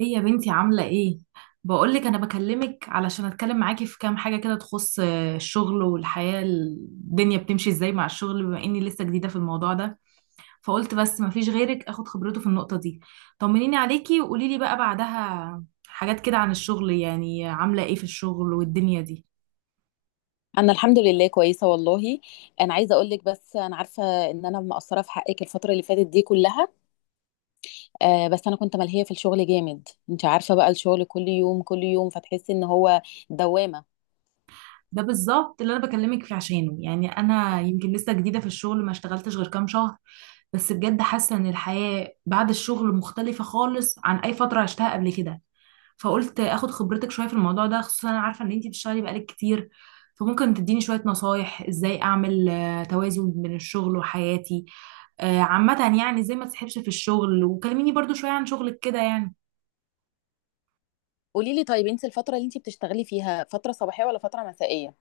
ايه يا بنتي عاملة ايه؟ بقولك انا بكلمك علشان اتكلم معاكي في كام حاجة كده تخص الشغل والحياة. الدنيا بتمشي ازاي مع الشغل بما اني لسه جديدة في الموضوع ده. فقلت بس مفيش غيرك اخد خبرته في النقطة دي. طمنيني عليكي وقولي لي بقى بعدها حاجات كده عن الشغل، يعني عاملة ايه في الشغل والدنيا دي. انا الحمد لله كويسه، والله. انا عايزه اقول لك بس انا عارفه ان انا مقصره في حقك الفتره اللي فاتت دي كلها. بس انا كنت ملهيه في الشغل جامد. انت عارفه بقى، الشغل كل يوم كل يوم، فتحسي ان هو دوامه. ده بالظبط اللي انا بكلمك فيه عشانه، يعني انا يمكن لسه جديدة في الشغل، ما اشتغلتش غير كام شهر، بس بجد حاسة ان الحياة بعد الشغل مختلفة خالص عن اي فترة عشتها قبل كده. فقلت اخد خبرتك شويه في الموضوع ده، خصوصا انا عارفه ان انتي بتشتغلي بقالك كتير. فممكن تديني شويه نصايح ازاي اعمل توازن بين الشغل وحياتي. عامة يعني ازاي ما تسحبش في الشغل، وكلميني برضو شوية عن شغلك كده يعني. قولي لي طيب، انت الفتره اللي انت بتشتغلي فيها فتره صباحيه ولا فتره مسائيه؟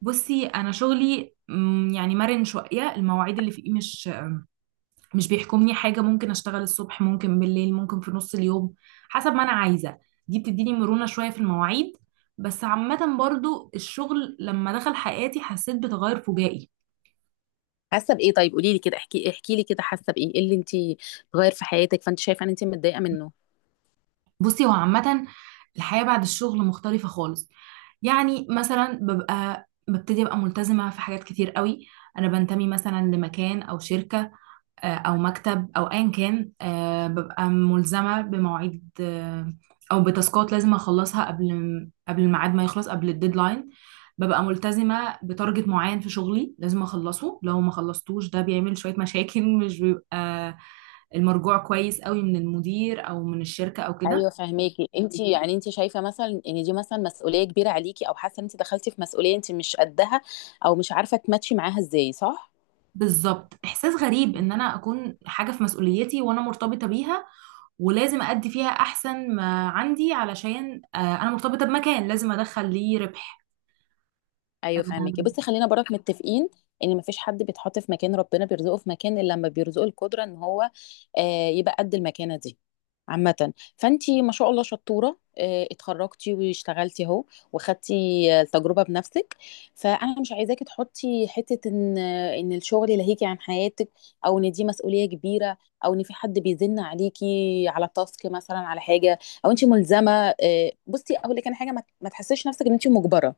بصي انا شغلي يعني مرن شوية. المواعيد اللي فيه مش بيحكمني حاجة. ممكن اشتغل الصبح، ممكن بالليل، ممكن في نص اليوم حسب ما انا عايزة. دي بتديني مرونة شوية في المواعيد، بس عامة برضو الشغل لما دخل حياتي حسيت بتغير فجائي. حاسه بايه؟ طيب قولي لي كده، احكي لي كده، حاسه بايه، ايه اللي انت غير في حياتك، فانت شايفه ان انت متضايقه منه؟ بصي، هو عامة الحياة بعد الشغل مختلفة خالص. يعني مثلا ببتدي ابقى ملتزمة في حاجات كتير قوي. انا بنتمي مثلا لمكان او شركة او مكتب او ايا كان، ببقى ملزمة بمواعيد، او بتاسكات لازم اخلصها قبل الميعاد، ما يخلص قبل الديدلاين. ببقى ملتزمة بتارجت معين في شغلي لازم اخلصه، لو ما خلصتوش ده بيعمل شوية مشاكل، مش بيبقى المرجوع كويس قوي من المدير او من الشركة او كده. ايوه، فهماكي. انت شايفه مثلا ان دي مثلا مسؤوليه كبيره عليكي، او حاسه ان انت دخلتي في مسؤوليه انت مش قدها، او مش عارفه تماتشي معاها ازاي، صح؟ بالظبط، احساس غريب ان انا اكون حاجه في مسؤوليتي وانا مرتبطه بيها، ولازم ادي فيها احسن ما عندي، علشان انا مرتبطه بمكان لازم ادخل ليه ربح. ايوه، فهماكي. بصي، خلينا برك متفقين ان مفيش حد بيتحط في مكان، ربنا بيرزقه في مكان الا لما بيرزقه القدره ان هو يبقى قد المكانه دي. عامة، فانتي ما شاء الله شطورة، اتخرجتي واشتغلتي اهو، وخدتي التجربة بنفسك. فانا مش عايزاكي تحطي حتة ان الشغل يلهيكي عن حياتك، او ان دي مسؤولية كبيرة، او ان في حد بيزن عليكي على تاسك مثلا، على حاجة، او انتي ملزمة. بصي اقول لك انا حاجة، ما تحسيش نفسك ان انتي مجبرة.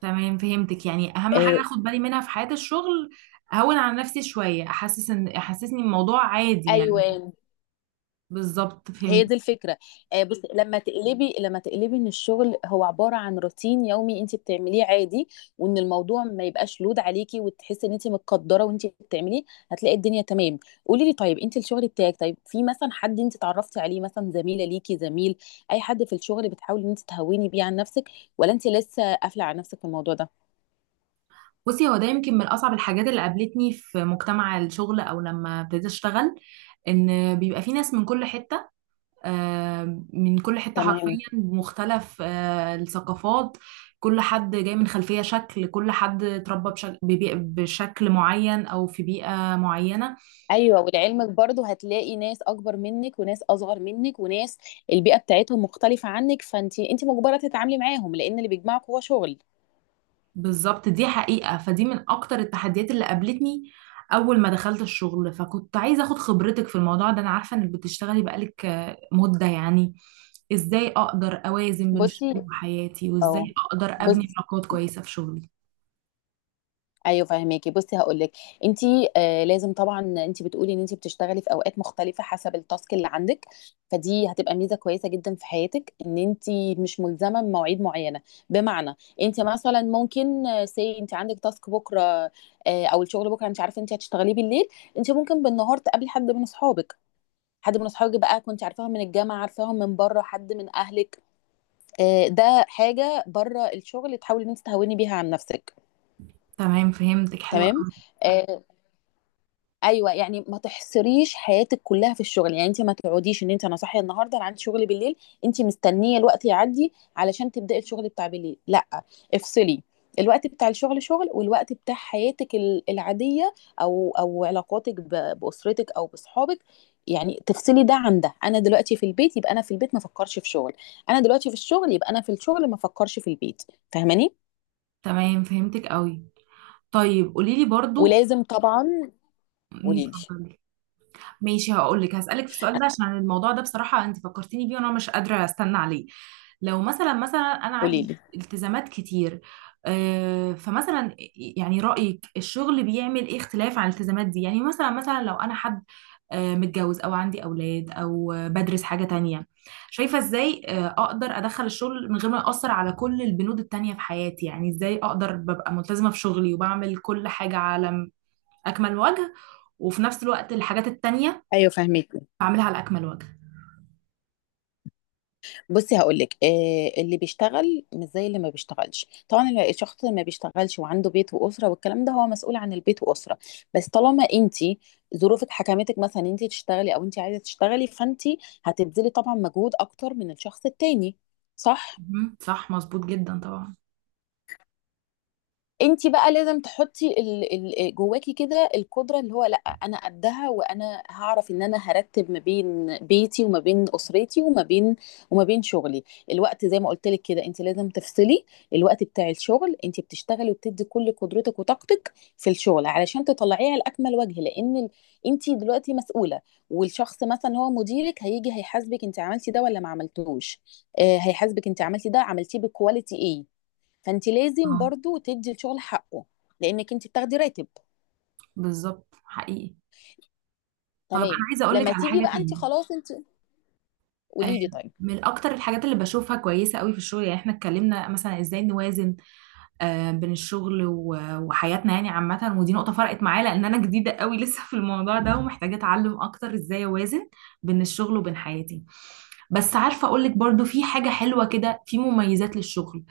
تمام فهمتك. يعني اهم حاجه آه، اخد بالي منها في حياه الشغل، اهون على نفسي شويه، احسسني الموضوع عادي يعني. ايوه، بالظبط فهمت. هي دي الفكره. بس لما تقلبي ان الشغل هو عباره عن روتين يومي انت بتعمليه عادي، وان الموضوع ما يبقاش لود عليكي، وتحسي ان انت متقدره وانت بتعمليه، هتلاقي الدنيا تمام. قولي لي طيب، انت الشغل بتاعك، طيب في مثلا حد انت اتعرفتي عليه مثلا، زميله ليكي زميل، اي حد في الشغل بتحاولي ان انت تهوني بيه عن نفسك، ولا انت لسه قافله على نفسك في الموضوع ده؟ بصي هو ده يمكن من اصعب الحاجات اللي قابلتني في مجتمع الشغل او لما ابتديت اشتغل. ان بيبقى في ناس من كل حته، من كل حتة حرفيا تمام. مختلف، الثقافات. كل حد جاي من خلفية، شكل كل حد اتربى بشكل معين أو في بيئة معينة. ايوه، ولعلمك برضو هتلاقي ناس اكبر منك وناس اصغر منك، وناس البيئه بتاعتهم مختلفه عنك. فانت مجبره تتعاملي معاهم، لان اللي بيجمعك هو شغل. بالظبط، دي حقيقة. فدي من أكتر التحديات اللي قابلتني أول ما دخلت الشغل. فكنت عايزة أخد خبرتك في الموضوع ده، أنا عارفة إنك بتشتغلي بقالك مدة يعني. إزاي أقدر أوازن بين الشغل بصي. وحياتي، اه وإزاي أقدر أبني بص. علاقات كويسة في شغلي. ايوه، فاهماكي. بصي هقول لك، انت لازم طبعا. انت بتقولي ان انت بتشتغلي في اوقات مختلفه حسب التاسك اللي عندك، فدي هتبقى ميزه كويسه جدا في حياتك ان انت مش ملزمه بمواعيد معينه. بمعنى، انت مثلا ممكن سي، انت عندك تاسك بكره، او الشغل بكره انت عارفه انت هتشتغليه بالليل، انت ممكن بالنهار تقابلي حد من اصحابك. حد من اصحابك بقى، كنت عارفاهم من الجامعه، عارفاهم من بره، حد من اهلك. ده حاجه بره الشغل تحاولي ان انت تهوني بيها عن نفسك. تمام فهمتك، حلوة تمام. أوي. ايوه يعني، ما تحصريش حياتك كلها في الشغل. يعني انت ما تقعديش ان انت انا صاحيه النهارده انا عندي شغل بالليل، انت مستنيه الوقت يعدي علشان تبداي الشغل بتاع بالليل، لا. افصلي. الوقت بتاع الشغل شغل، والوقت بتاع حياتك العاديه، او علاقاتك باسرتك او بصحابك. يعني تفصلي ده عن ده. انا دلوقتي في البيت، يبقى انا في البيت ما افكرش في شغل. انا دلوقتي في الشغل، يبقى انا في الشغل ما افكرش في البيت. فاهماني؟ تمام فهمتك أوي. طيب قولي لي برضو. ولازم طبعا. مم، قولي لي اتفضلي. ماشي، هقول لك. هسألك في السؤال ده عشان الموضوع ده بصراحة انت فكرتيني بيه وانا مش قادرة استنى عليه. لو مثلا، انا قولي عندي لي التزامات كتير. فمثلا يعني رأيك الشغل بيعمل ايه اختلاف عن الالتزامات دي؟ يعني مثلا، لو انا حد متجوز او عندي اولاد او بدرس حاجة تانية، شايفة ازاي اقدر ادخل الشغل من غير ما يأثر على كل البنود التانية في حياتي؟ يعني ازاي اقدر ببقى ملتزمة في شغلي وبعمل كل حاجة على اكمل وجه، وفي نفس الوقت الحاجات التانية ايوه، فاهمك. بعملها على اكمل وجه؟ بصي هقول لك، اللي بيشتغل مش زي اللي ما بيشتغلش طبعا. الشخص اللي ما بيشتغلش وعنده بيت واسره والكلام ده، هو مسؤول عن البيت واسره. بس طالما انت ظروفك حكمتك مثلا انت تشتغلي، او انت عايزه تشتغلي، فانت هتبذلي طبعا مجهود اكتر من الشخص التاني، صح؟ مهم. صح، مظبوط جدا طبعا. انت بقى لازم تحطي جواكي كده القدره. اللي هو لا، انا قدها، وانا هعرف ان انا هرتب ما بين بيتي، وما بين اسرتي، وما بين شغلي. الوقت زي ما قلت لك كده، انت لازم تفصلي. الوقت بتاع الشغل انت بتشتغلي وبتدي كل قدرتك وطاقتك في الشغل علشان تطلعيه على اكمل وجه، لان انت دلوقتي مسؤوله. والشخص مثلا هو مديرك هيجي هيحاسبك، انت عملتي ده ولا ما عملتوش. هيحاسبك انت عملتي ده، عملتيه بكواليتي ايه. فانت لازم اه، برضو تدي الشغل حقه، لانك انت بتاخدي راتب. بالظبط حقيقي. طيب انا تمام. عايزه اقول لك لما على تيجي حاجه بقى انت تاني. خلاص انت. آه، قولي لي طيب. من اكتر الحاجات اللي بشوفها كويسه قوي في الشغل، يعني احنا اتكلمنا مثلا ازاي نوازن بين الشغل وحياتنا، يعني عامه، ودي نقطه فرقت معايا لان انا جديده قوي لسه في الموضوع ده ومحتاجه اتعلم اكتر ازاي اوازن بين الشغل وبين حياتي. بس عارفه، اقول لك برضو في حاجه حلوه كده، في مميزات للشغل.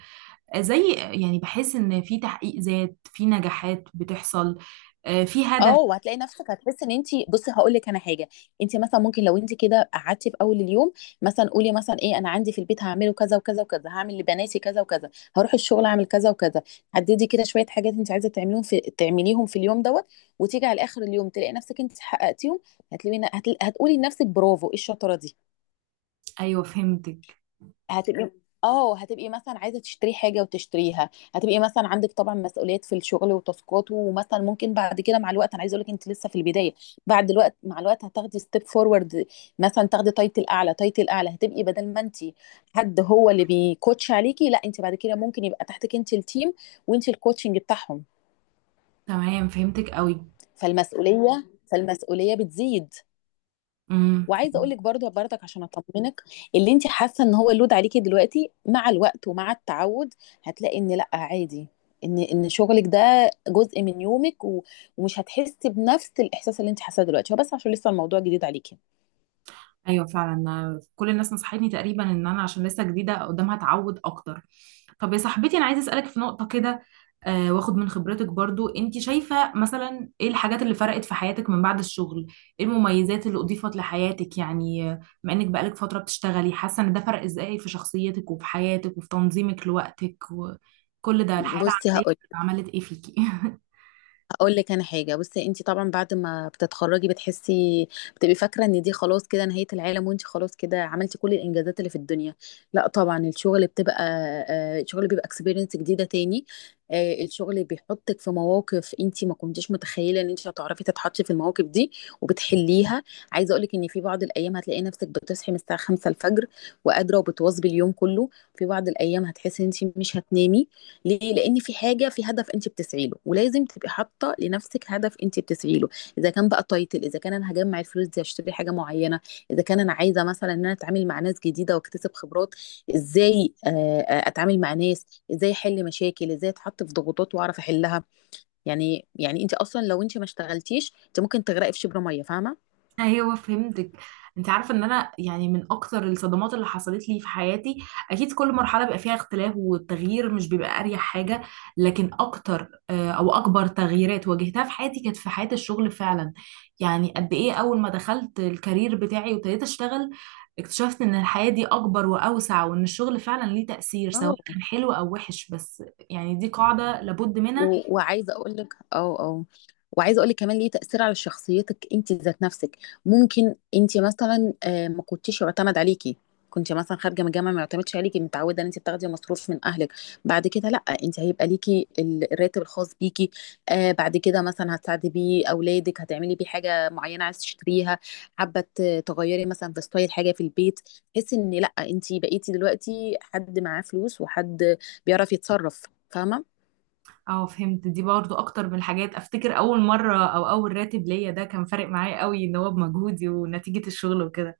زي يعني بحس ان في تحقيق ذات، في نجاحات بتحصل، في اه هدف. وهتلاقي نفسك هتحس ان انت، بصي هقول لك انا حاجه. انت مثلا ممكن لو انت كده قعدتي في اول اليوم، مثلا قولي مثلا ايه انا عندي في البيت هعمله كذا وكذا وكذا، هعمل لبناتي كذا وكذا، هروح الشغل اعمل كذا وكذا. حددي كده شويه حاجات انت عايزه تعمليهم، في اليوم دوت. وتيجي على اخر اليوم تلاقي نفسك انت حققتيهم. هتقولي لنفسك برافو، ايه الشطاره دي. ايوه فهمتك. هتبقي اه هتبقي مثلا عايزه تشتري حاجه وتشتريها. هتبقي مثلا عندك طبعا مسؤوليات في الشغل وتاسكات، ومثلا ممكن بعد كده مع الوقت، انا عايزه اقول لك انت لسه في البدايه. بعد الوقت مع الوقت هتاخدي ستيب فورورد، مثلا تاخدي تايتل اعلى، تايتل اعلى، هتبقي بدل ما انت حد هو اللي بيكوتش عليكي، لا انت بعد كده ممكن يبقى تحتك انت التيم، وانت الكوتشنج بتاعهم. تمام فهمتك قوي. فالمسؤوليه بتزيد. امم وعايزه اقول لك برضك عشان اطمنك، اللي انت حاسه ان هو لود عليكي دلوقتي، مع الوقت ومع التعود هتلاقي ان لا عادي، ان شغلك ده جزء من يومك، و- ومش هتحسي بنفس الاحساس اللي انت حاساه دلوقتي، هو بس عشان لسه الموضوع جديد عليكي. ايوه فعلا. أنا كل الناس نصحتني تقريبا ان انا عشان لسه جديده قدامها اتعود اكتر. طب يا صاحبتي انا عايزه اسالك في نقطه كده، واخد من خبرتك برضو. انت شايفه مثلا ايه الحاجات اللي فرقت في حياتك من بعد الشغل؟ ايه المميزات اللي اضيفت لحياتك يعني، بما انك بقالك فتره بتشتغلي، حاسه ان ده فرق ازاي في شخصيتك وفي حياتك وفي تنظيمك لوقتك، وكل ده الحياه بصي العمليه عملت ايه فيكي؟ هقول لك انا حاجه، بصي انت طبعا بعد ما بتتخرجي بتبقي فاكره ان دي خلاص كده نهايه العالم، وانت خلاص كده عملتي كل الانجازات اللي في الدنيا. لا طبعا. الشغل بتبقى آه، الشغل بيبقى اكسبيرينس جديده تاني. الشغل بيحطك في مواقف انت ما كنتيش متخيله ان انت هتعرفي تتحطي في المواقف دي وبتحليها. عايزه اقول لك ان في بعض الايام هتلاقي نفسك بتصحي من الساعه 5 الفجر، وقادره وبتواظبي اليوم كله. في بعض الايام هتحسي ان انت مش هتنامي. ليه؟ لان في حاجه، في هدف انت بتسعي له، ولازم تبقي حاطه لنفسك هدف انت بتسعي له. اذا كان بقى تايتل، اذا كان انا هجمع الفلوس دي اشتري حاجه معينه، اذا كان انا عايزه مثلا ان انا اتعامل مع ناس جديده واكتسب خبرات ازاي، اتعامل مع ناس ازاي، احل مشاكل ازاي، اتحط في ضغوطات واعرف احلها. يعني انت اصلا لو انت ما اشتغلتيش انت ممكن تغرقي في شبر ميه، فاهمه؟ ايوه فهمتك. انت عارفه ان انا يعني من اكتر الصدمات اللي حصلت لي في حياتي، اكيد كل مرحله بيبقى فيها اختلاف، والتغيير مش بيبقى اريح حاجه، لكن اكتر، او اكبر تغييرات واجهتها في حياتي كانت في حياه الشغل فعلا. يعني قد ايه اول ما دخلت الكارير بتاعي وابتديت اشتغل، اكتشفت ان الحياه دي اكبر واوسع، وان الشغل فعلا ليه تاثير سواء اه كان حلو او وحش. بس يعني دي قاعده لابد منها. و- وعايزه اقول لك وعايزه اقول لك كمان ليه تاثير على شخصيتك انت ذات نفسك. ممكن انت مثلا ما كنتيش يعتمد عليكي. كنت مثلا خارجه من الجامعه ما يعتمدش عليكي، متعوده ان انت بتاخدي مصروف من اهلك، بعد كده لا. انت هيبقى ليكي الراتب الخاص بيكي. بعد كده مثلا هتساعدي بيه اولادك، هتعملي بيه حاجه معينه عايز تشتريها، حابه تغيري مثلا في ستايل حاجه في البيت. تحسي ان لا، انت بقيتي دلوقتي حد معاه فلوس، وحد بيعرف يتصرف. فاهمه؟ اه فهمت. دي برضو اكتر من الحاجات. افتكر اول مرة او اول راتب ليا ده كان فارق معايا قوي، ان هو بمجهودي ونتيجة الشغل وكده.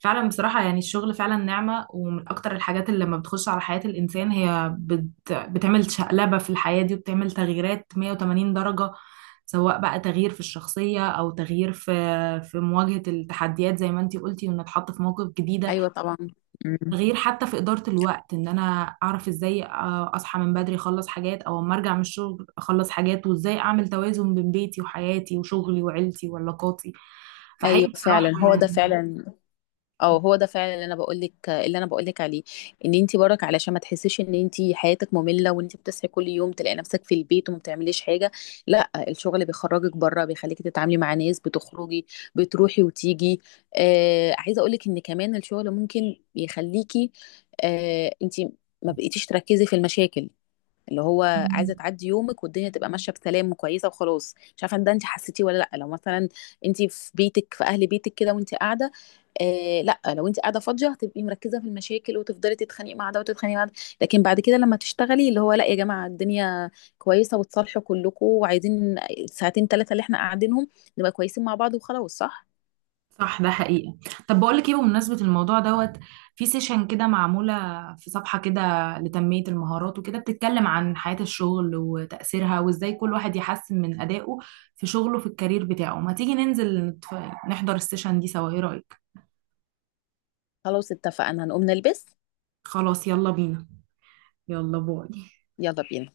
فعلا بصراحة، يعني الشغل فعلا نعمة، ومن اكتر الحاجات اللي لما بتخش على حياة الانسان هي بتعمل شقلبة في الحياة دي، وبتعمل تغييرات 180 درجة، سواء بقى تغيير في الشخصية او تغيير في مواجهة التحديات، زي ما انتي قلتي ونتحط في مواقف جديدة. ايوه طبعا. مم. غير حتى في إدارة الوقت، إن أنا أعرف إزاي أصحى من بدري أخلص حاجات، أو أما أرجع من الشغل أخلص حاجات، وإزاي أعمل توازن بين بيتي وحياتي وشغلي وعيلتي وعلاقاتي. ايوه فحقيقي بصراحة فعلا. هو ده يعني. فعلا او هو ده فعلا اللي انا بقول لك عليه. ان انت برك علشان ما تحسيش ان انت حياتك ممله، وان انت بتصحي كل يوم تلاقي نفسك في البيت وما بتعمليش حاجه. لا، الشغل بيخرجك بره، بيخليكي تتعاملي مع ناس، بتخرجي، بتروحي وتيجي. عايزه اقول لك ان كمان الشغل ممكن يخليكي انت ما بقيتيش تركزي في المشاكل. اللي هو عايزه مم. تعدي يومك والدنيا تبقى ماشيه بسلام وكويسه وخلاص. مش عارفه ان ده انت حسيتيه ولا لا. لو مثلا انت في بيتك في اهل بيتك كده وانت قاعده، لا، لو انت قاعده فاضيه هتبقي مركزه في المشاكل، وتفضلي تتخانقي مع ده وتتخانقي مع ده. لكن بعد كده لما تشتغلي، اللي هو لا يا جماعه الدنيا كويسه وتصالحوا كلكم، وعايزين ساعتين ثلاثه اللي احنا قاعدينهم نبقى كويسين مع بعض وخلاص، صح؟ صح، ده حقيقة. طب بقول لك إيه، بمناسبة الموضوع دوت، في سيشن كده معمولة، في صفحة كده لتنمية المهارات وكده، بتتكلم عن حياة الشغل وتأثيرها وإزاي كل واحد يحسن من أدائه في شغله في الكارير بتاعه. ما تيجي ننزل نحضر السيشن دي سوا، إيه رأيك؟ خلاص، اتفقنا. هنقوم نلبس. خلاص يلا بينا. يلا باي. يلا بينا.